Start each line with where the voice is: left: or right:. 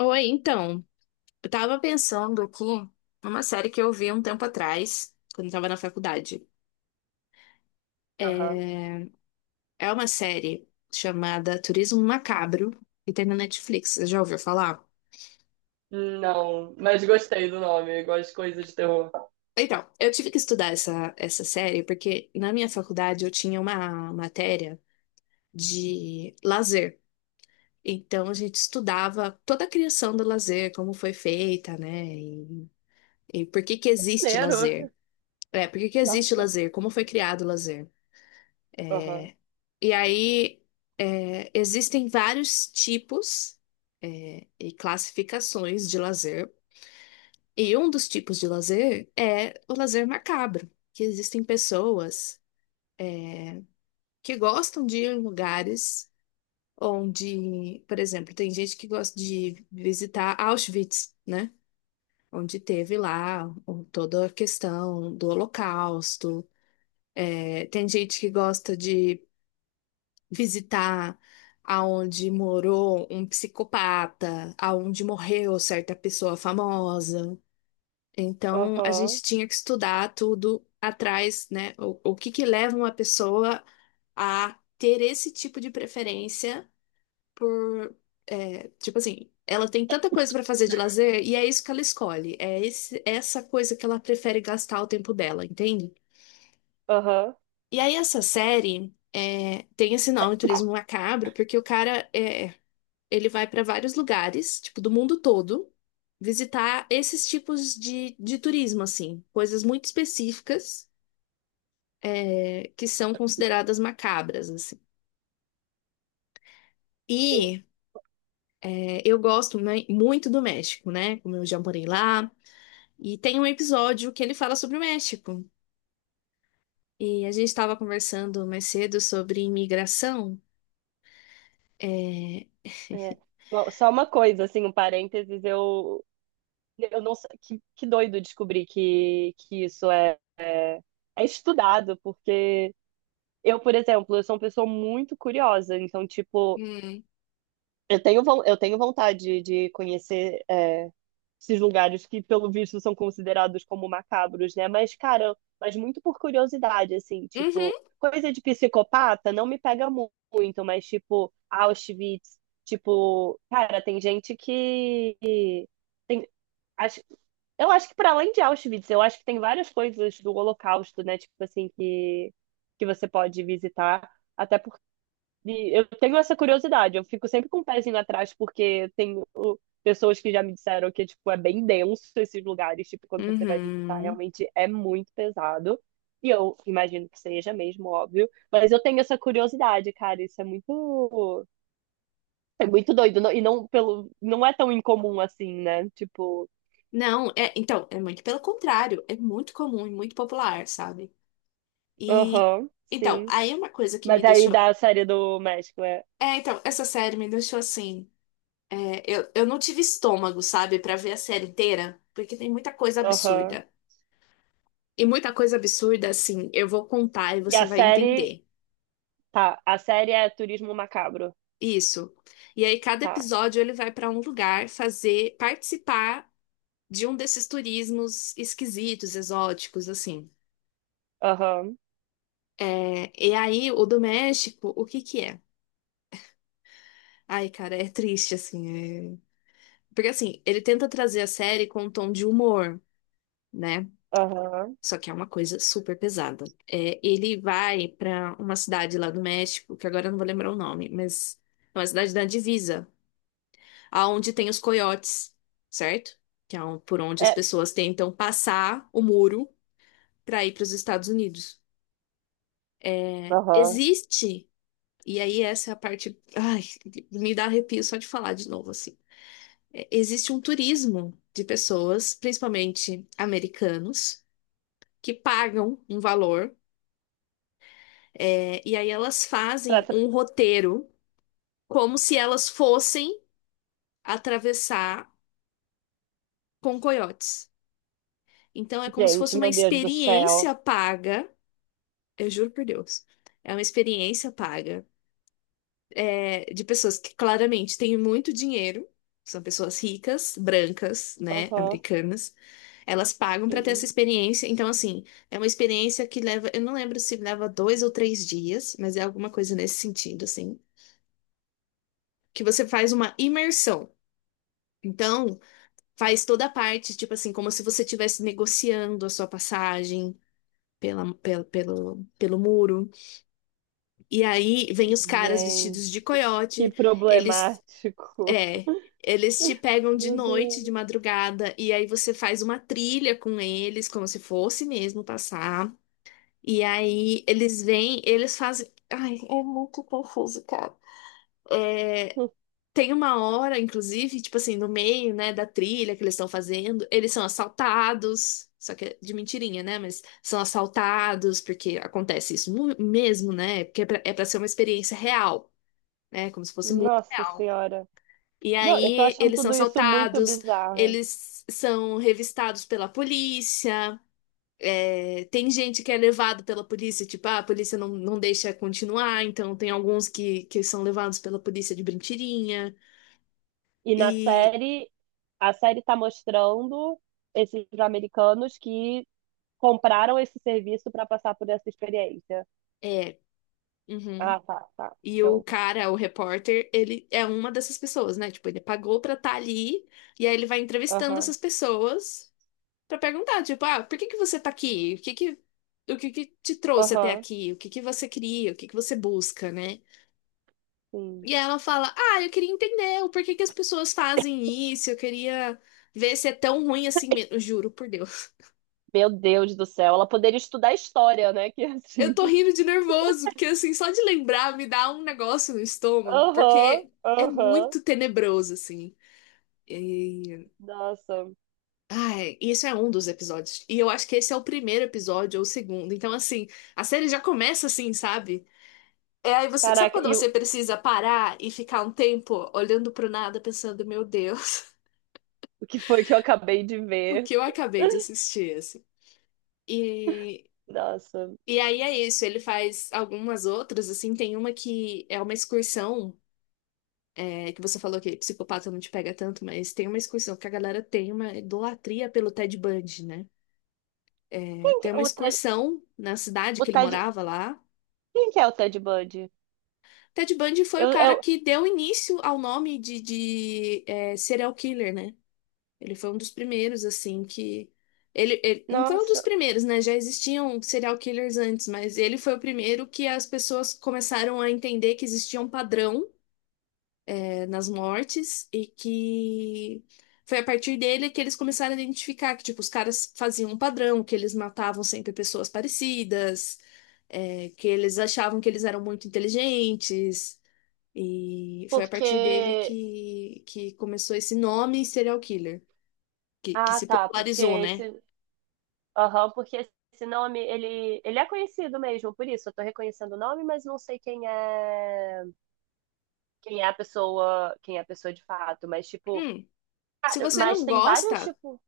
left: Oi, então, eu tava pensando aqui numa série que eu vi um tempo atrás, quando eu tava na faculdade. É
right: Aham.
left: é uma série chamada Turismo Macabro, que tem na Netflix. Você já ouviu falar?
right: Não, mas gostei do nome, gosto de coisas de terror.
left: Então, eu tive que estudar essa série porque na minha faculdade eu tinha uma matéria de lazer. Então, a gente estudava toda a criação do lazer, como foi feita, né? E por que que existe
right: Maneiro.
left: lazer. É, por que que existe
right: Nossa.
left: lazer? Como foi criado o lazer?
right: Aham,
left: E aí, existem vários tipos e classificações de lazer. E um dos tipos de lazer é o lazer macabro, que existem pessoas que gostam de ir em lugares onde, por exemplo, tem gente que gosta de visitar Auschwitz, né? Onde teve lá toda a questão do Holocausto. É, tem gente que gosta de visitar aonde morou um psicopata, aonde morreu certa pessoa famosa. Então, a
right: aham,
left: gente tinha que estudar tudo atrás, né? O que que leva uma pessoa a ter esse tipo de preferência por, tipo assim, ela tem tanta coisa para fazer de lazer e é isso que ela escolhe, é essa coisa que ela prefere gastar o tempo dela, entende?
right: aham.
left: E aí essa série tem esse nome, Turismo Macabro, porque o cara ele vai para vários lugares, tipo, do mundo todo, visitar esses tipos de turismo, assim, coisas muito específicas, que são consideradas macabras, assim.
right: Sim.
left: E eu gosto né, muito do México, né? Como eu já morei lá. E tem um episódio que ele fala sobre o México. E a gente estava conversando mais cedo sobre imigração.
right: É. Bom, só uma coisa, assim, um parênteses, eu não sei, que doido descobrir que isso é estudado, porque eu, por exemplo, eu sou uma pessoa muito curiosa, então, tipo,
left: Hum.
right: eu tenho, eu tenho vontade de conhecer esses lugares que, pelo visto, são considerados como macabros, né? Mas, cara, mas muito por curiosidade, assim,
left: Uhum,
right: tipo, coisa de psicopata não me pega muito, mas, tipo, Auschwitz, tipo, cara, tem gente que tem, acho, eu acho que para além de Auschwitz, eu acho que tem várias coisas do Holocausto, né? Tipo assim, que você pode visitar. Até eu tenho essa curiosidade, eu fico sempre com o pezinho atrás, porque tenho pessoas que já me disseram que, tipo, é bem denso esses lugares, tipo, quando você vai visitar,
left: uhum.
right: realmente é muito pesado. E eu imagino que seja mesmo, óbvio. Mas eu tenho essa curiosidade, cara, isso é muito doido. E não, não é tão incomum assim, né? Tipo,
left: Não, então, é muito pelo contrário, é muito comum e muito popular, sabe? E
right: aham,
left: então,
right: sim.
left: aí uma coisa que me
right: Mas aí
left: deixou.
right: da série do México é,
left: É, então, essa série me deixou assim. Eu não tive estômago, sabe, pra ver a série inteira, porque tem muita coisa
right: aham.
left: absurda. E muita coisa absurda, assim, eu vou contar e
right: E
left: você
right: a
left: vai
right: série,
left: entender.
right: tá, a série é Turismo Macabro,
left: Isso. E aí, cada
right: tá,
left: episódio ele vai pra um lugar fazer, participar de um desses turismos esquisitos, exóticos, assim.
right: aham.
left: É, e aí, o do México, o que que é? Ai, cara, é triste, assim. Porque assim, ele tenta trazer a série com um tom de humor, né?
right: Aham.
left: Só que é uma coisa super pesada. É, ele vai pra uma cidade lá do México, que agora eu não vou lembrar o nome, mas é uma cidade da divisa, aonde tem os coiotes, certo? Que é por onde as
right: É.
left: pessoas tentam passar o muro pra ir pros Estados Unidos.
right: Aham.
left: Existe, e aí essa é a parte, ai, me dá arrepio só de falar de novo assim. É, existe um turismo de pessoas, principalmente americanos que pagam um valor, e aí elas fazem
right: Praça...
left: um roteiro como se elas fossem atravessar com coiotes. Então é como se fosse
right: Gente,
left: uma
right: meu Deus do céu.
left: experiência paga, eu juro por Deus, é uma experiência paga, de pessoas que claramente têm muito dinheiro, são pessoas ricas, brancas, né,
right: Aham.
left: americanas. Elas pagam para ter essa experiência. Então, assim, é uma experiência que leva. Eu não lembro se leva dois ou três dias, mas é alguma coisa nesse sentido, assim, que você faz uma imersão. Então, faz toda a parte, tipo assim, como se você estivesse negociando a sua passagem pelo muro. E aí vem os caras vestidos de
right: Gente, que
left: coiote, eles.
right: problemático.
left: É. Eles te pegam de
right: Meu
left: noite, de
right: Deus.
left: madrugada, e aí você faz uma trilha com eles, como se fosse mesmo passar. E aí eles vêm, eles fazem. Ai, é tem uma hora, inclusive, tipo assim, no meio, né, da trilha que eles estão fazendo, eles são assaltados. Só que é de mentirinha, né? Mas são assaltados, porque acontece isso mesmo, né? Porque é pra ser uma experiência real, né? Como se fosse muito
right: Nossa
left: real.
right: Senhora.
left: E
right: Não, eu tô
left: aí
right: achando
left: eles são
right: tudo isso muito
left: assaltados,
right: bizarro.
left: eles são revistados pela polícia, tem gente que é levado pela polícia, tipo, ah, a polícia não deixa continuar, então tem alguns que são levados pela polícia de mentirinha.
right: E na
left: E.
right: série, a série tá mostrando esses americanos que compraram esse serviço pra passar por essa experiência.
left: é, Uhum.
right: Ah, tá, tá.
left: E o
right: Show.
left: cara, o repórter, ele é uma dessas pessoas, né? Tipo, ele pagou pra estar ali e aí ele vai entrevistando
right: Aham.
left: essas pessoas pra perguntar, tipo, ah, por que que você tá aqui? O que que te trouxe até
right: Aham.
left: aqui? O que que você queria? O que que você busca, né?
right: Sim.
left: E aí ela fala, ah, eu queria entender o porquê que as pessoas fazem isso, eu queria ver se é tão ruim assim mesmo. Juro por Deus.
right: Meu Deus do céu, ela poderia estudar história, né? Que
left: Eu
right: assim.
left: tô rindo de nervoso, porque assim, só de lembrar me dá um negócio no estômago,
right: Aham,
left: porque é
right: aham.
left: muito tenebroso, assim. E...
right: Nossa.
left: Ai, isso é um dos episódios. E eu acho que esse é o primeiro episódio ou o segundo. Então, assim, a série já começa assim, sabe? É aí você. Sabe
right: Caraca,
left: quando
right: e
left: você precisa parar e ficar um tempo olhando pro nada, pensando, meu Deus,
right: o que foi que eu acabei de
left: o
right: ver?
left: que eu acabei de assistir, assim? E.
right: Nossa.
left: E aí é isso, ele faz algumas outras, assim, tem uma que é uma excursão, que você falou que psicopata não te pega tanto, mas tem uma excursão que a galera tem uma idolatria pelo Ted Bundy, né?
right: Quem que
left: Ter
right: é
left: uma excursão na cidade
right: o
left: que ele
right: Ted,
left: morava lá.
right: quem que é o Ted Bundy?
left: Ted Bundy foi o cara
right: Eu,
left: que deu início ao nome de serial killer, né? Ele foi um dos primeiros, assim, que. Ele não foi um dos
right: nossa,
left: primeiros, né? Já existiam serial killers antes, mas ele foi o primeiro que as pessoas começaram a entender que existia um padrão nas mortes e que foi a partir dele que eles começaram a identificar que, tipo, os caras faziam um padrão, que eles matavam sempre pessoas parecidas, que eles achavam que eles eram muito inteligentes. E foi a partir dele
right: porque
left: que começou esse nome serial killer, que
right: ah,
left: se
right: tá, porque
left: popularizou, né?
right: esse, aham, porque esse nome ele é conhecido mesmo, por isso eu tô reconhecendo o nome, mas não sei quem é a pessoa, quem é a pessoa de fato, mas tipo,
left: Hum, Se
right: cara,
left: você
right: mas
left: não
right: tem vários
left: gosta.
right: tipo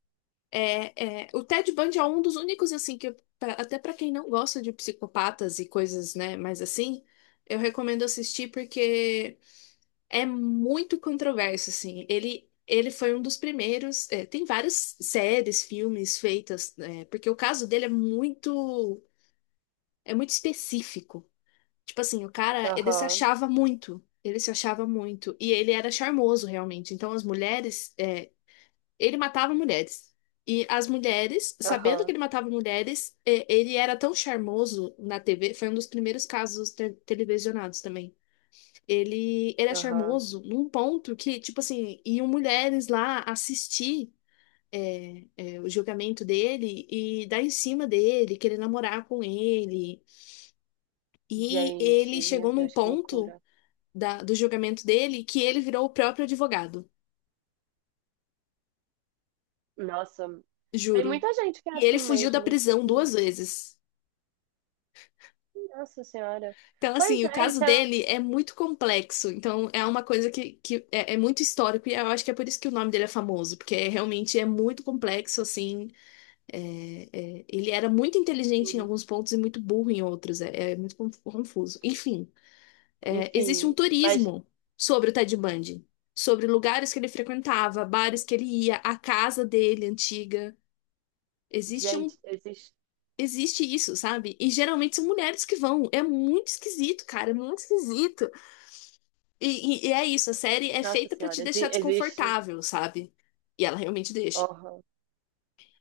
left: É, o Ted Bundy é um dos únicos, assim, que até pra quem não gosta de psicopatas e coisas, né, mas assim, eu recomendo assistir porque é muito controverso, assim. Ele foi um dos primeiros. Tem várias séries, filmes feitas, né, porque o caso dele é muito específico. Tipo assim, o cara, ele se
right: aham,
left: achava muito. Ele se achava muito. E ele era charmoso, realmente. Então, as mulheres. Ele matava mulheres. E as mulheres, sabendo
right: aham,
left: que ele matava mulheres, ele era tão charmoso na TV. Foi um dos primeiros casos televisionados também. Ele era
right: aham.
left: charmoso num ponto que, tipo assim, iam mulheres lá assistir, o julgamento dele e dar em cima dele, querer namorar com ele. E ele
right: Gente, meu
left: chegou num
right: Deus, que
left: ponto
right: loucura.
left: do julgamento dele que ele virou o próprio advogado,
right: Nossa, tem
left: juro.
right: muita gente que é
left: E ele
right: assim
left: fugiu da
right: mesmo.
left: prisão
right: Sim.
left: duas vezes.
right: Nossa Senhora.
left: Então,
right: Pois
left: assim, o
right: é,
left: caso
right: isso é
left: dele é muito complexo. Então, é uma coisa que é muito histórico e eu acho que é por isso que o nome dele é famoso, porque realmente é muito complexo, assim. é- Ele era muito inteligente em
right: assim.
left: alguns pontos e muito burro em outros. É muito confuso. Enfim, existe um
right: Enfim, mas,
left: turismo sobre o Ted Bundy, sobre lugares que ele frequentava, bares que ele ia, a casa dele antiga. Existe um
right: gente, existe.
left: Existe isso, sabe? E geralmente são mulheres que vão. É muito esquisito, cara. É muito esquisito. E é isso, a série é
right: Nossa
left: feita pra te
right: Senhora,
left: deixar
right: existe.
left: desconfortável, sabe? E ela realmente deixa.
right: Aham.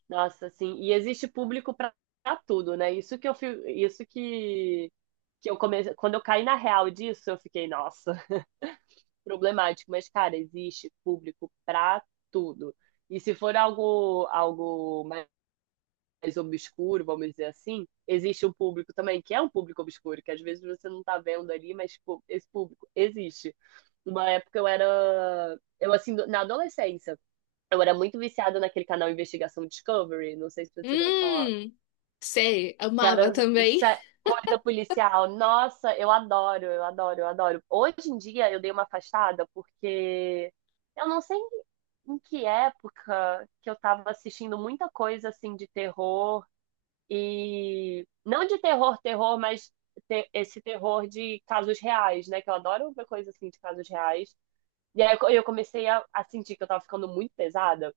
right: Nossa, assim, e existe público pra pra tudo, né? Isso que eu isso que eu comecei. Quando eu caí na real disso, eu fiquei, nossa. Problemático, mas, cara, existe público pra tudo. E se for algo, algo mais obscuro, vamos dizer assim, existe um público também, que é um público obscuro, que às vezes você não tá vendo ali, mas pô, esse público existe. Uma época eu era. Eu, assim, na adolescência, eu era muito viciada naquele canal Investigação Discovery, não sei se você já ouviu falar
left: Hum, sei,
right: que
left: amava
right: era
left: também.
right: corrida policial. Nossa, eu adoro, eu adoro, eu adoro. Hoje em dia eu dei uma afastada porque eu não sei em que época que eu tava assistindo muita coisa assim de terror e não de terror, terror, mas esse terror de casos reais, né? Que eu adoro ver coisa assim de casos reais. E aí eu comecei a sentir que eu tava ficando muito pesada.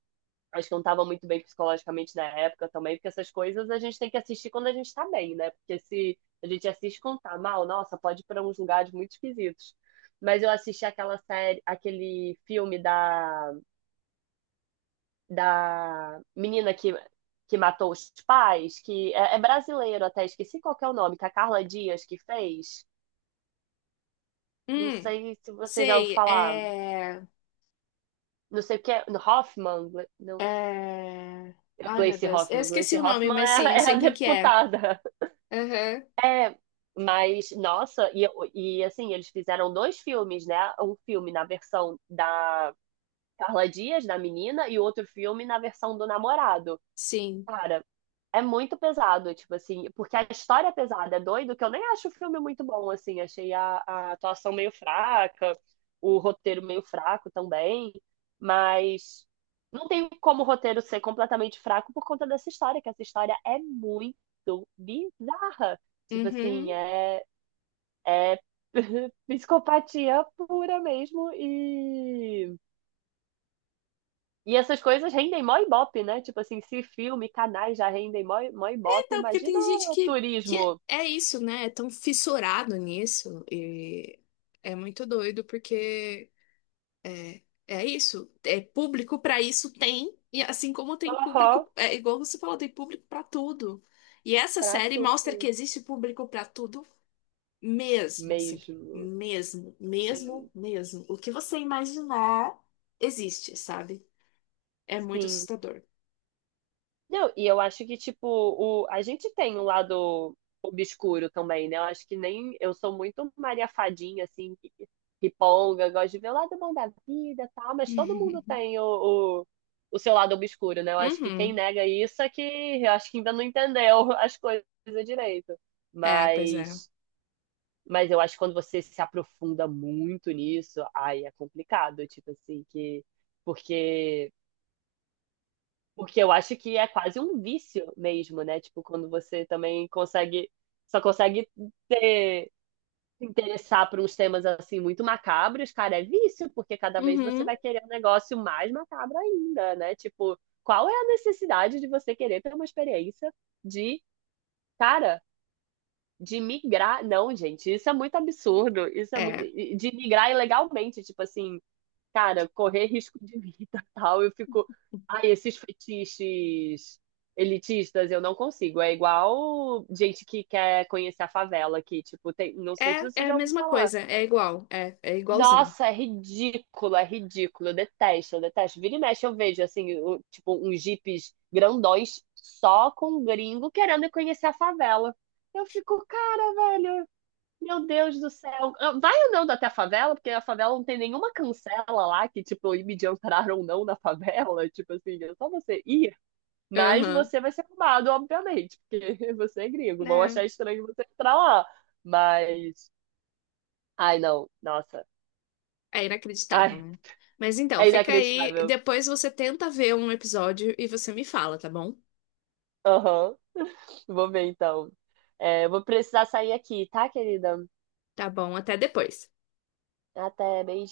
right: Acho que não estava muito bem psicologicamente na época também, porque essas coisas a gente tem que assistir quando a gente está bem, né? Porque se a gente assiste quando tá mal, nossa, pode ir para uns lugares muito esquisitos. Mas eu assisti aquela série, aquele filme da menina que matou os pais, é brasileiro até, esqueci qual que é o nome, que a Carla Dias que fez. Não
left: Hum,
right: sei se você já ouviu
left: sei,
right: falar. Não sei o que é. Hoffman? Gle- Não,
left: é... Ai, meu
right: Gleice
left: Deus, eu
right: Hoffman.
left: esqueci
right: Gleice
left: o nome,
right: Hoffman
left: mas sim, eu
right: é a
left: sei quem que é.
right: deputada.
left: Aham,
right: É, mas, nossa, e assim, eles fizeram dois filmes, né? Um filme na versão da Carla Dias, da menina, e outro filme na versão do namorado.
left: sim.
right: Cara, é muito pesado, tipo assim, porque a história é pesada, é doido, que eu nem acho o filme muito bom, assim, achei a atuação meio fraca, o roteiro meio fraco também, mas não tem como o roteiro ser completamente fraco por conta dessa história, que essa história é muito bizarra. Tipo assim,
left: Uhum.
right: é é psicopatia pura mesmo e essas coisas rendem mó ibope, né? Tipo assim, se filme, canais já rendem mó, mó
left: É,
right: ibope,
left: então, porque
right: imagina
left: tem gente
right: o
left: que
right: turismo.
left: é isso, né? É tão fissurado nisso e é muito doido porque é isso. É público para isso tem, e assim como tem
right: Aham,
left: público, é igual você falou, tem público para tudo. E essa
right: pra
left: série
right: tudo
left: mostra que existe público para tudo mesmo, assim,
right: mesmo.
left: mesmo, mesmo,
right: Sim,
left: mesmo. O que você imaginar existe, sabe? É muito
right: sim.
left: assustador.
right: Não, e eu acho que, tipo, o, a gente tem um lado obscuro também, né? Eu acho que nem. Eu sou muito Maria Fadinha, assim, riponga, gosto de ver o lado bom da vida e tal, mas todo mundo tem o seu lado obscuro, né? Eu acho que quem
left: Uhum.
right: nega isso é que. Eu acho que ainda não entendeu as coisas direito.
left: É, pois é.
right: Mas. Mas eu acho que quando você se aprofunda muito nisso, ai é complicado, tipo assim, que. Porque. Porque eu acho que é quase um vício mesmo, né? Tipo, quando você também consegue, só consegue ter, se interessar por uns temas assim muito macabros, cara, é vício, porque cada vez você
left: Uhum.
right: vai querer um negócio mais macabro ainda, né? Tipo, qual é a necessidade de você querer ter uma experiência de, cara, de migrar? Não, gente, isso é muito absurdo. Isso é muito,
left: É.
right: de migrar ilegalmente, tipo assim, cara, correr risco de vida, tal. Eu fico, ai, esses fetiches elitistas eu não consigo. É igual gente que quer conhecer a favela aqui, tipo, tem, não sei se
left: É,
right: você
left: é a
right: já ouviu
left: mesma
right: falar.
left: coisa, é igual, é igualzinho.
right: Nossa, é ridículo, é ridículo. Eu detesto, eu detesto. Vira e mexe eu vejo assim, tipo, uns jipes grandões só com um gringo querendo conhecer a favela. Eu fico, cara, velho. Meu Deus do céu. Ah, vai andando até a favela, porque a favela não tem nenhuma cancela lá que, tipo, me entrar ou não na favela. Tipo assim, é só você ir. Mas
left: Aham.
right: você vai ser roubado, obviamente, porque você é gringo. Vão
left: É.
right: achar estranho você entrar lá. Mas. Ai, não. Nossa.
left: É
right: Ai,
left: inacreditável, né? Mas
right: é
left: então, fica aí.
right: inacreditável.
left: Depois você tenta ver um episódio e você me fala, tá bom?
right: Aham. Vou ver então. É, eu vou precisar sair aqui, tá, querida?
left: Tá bom, até depois.
right: Até, beijinho.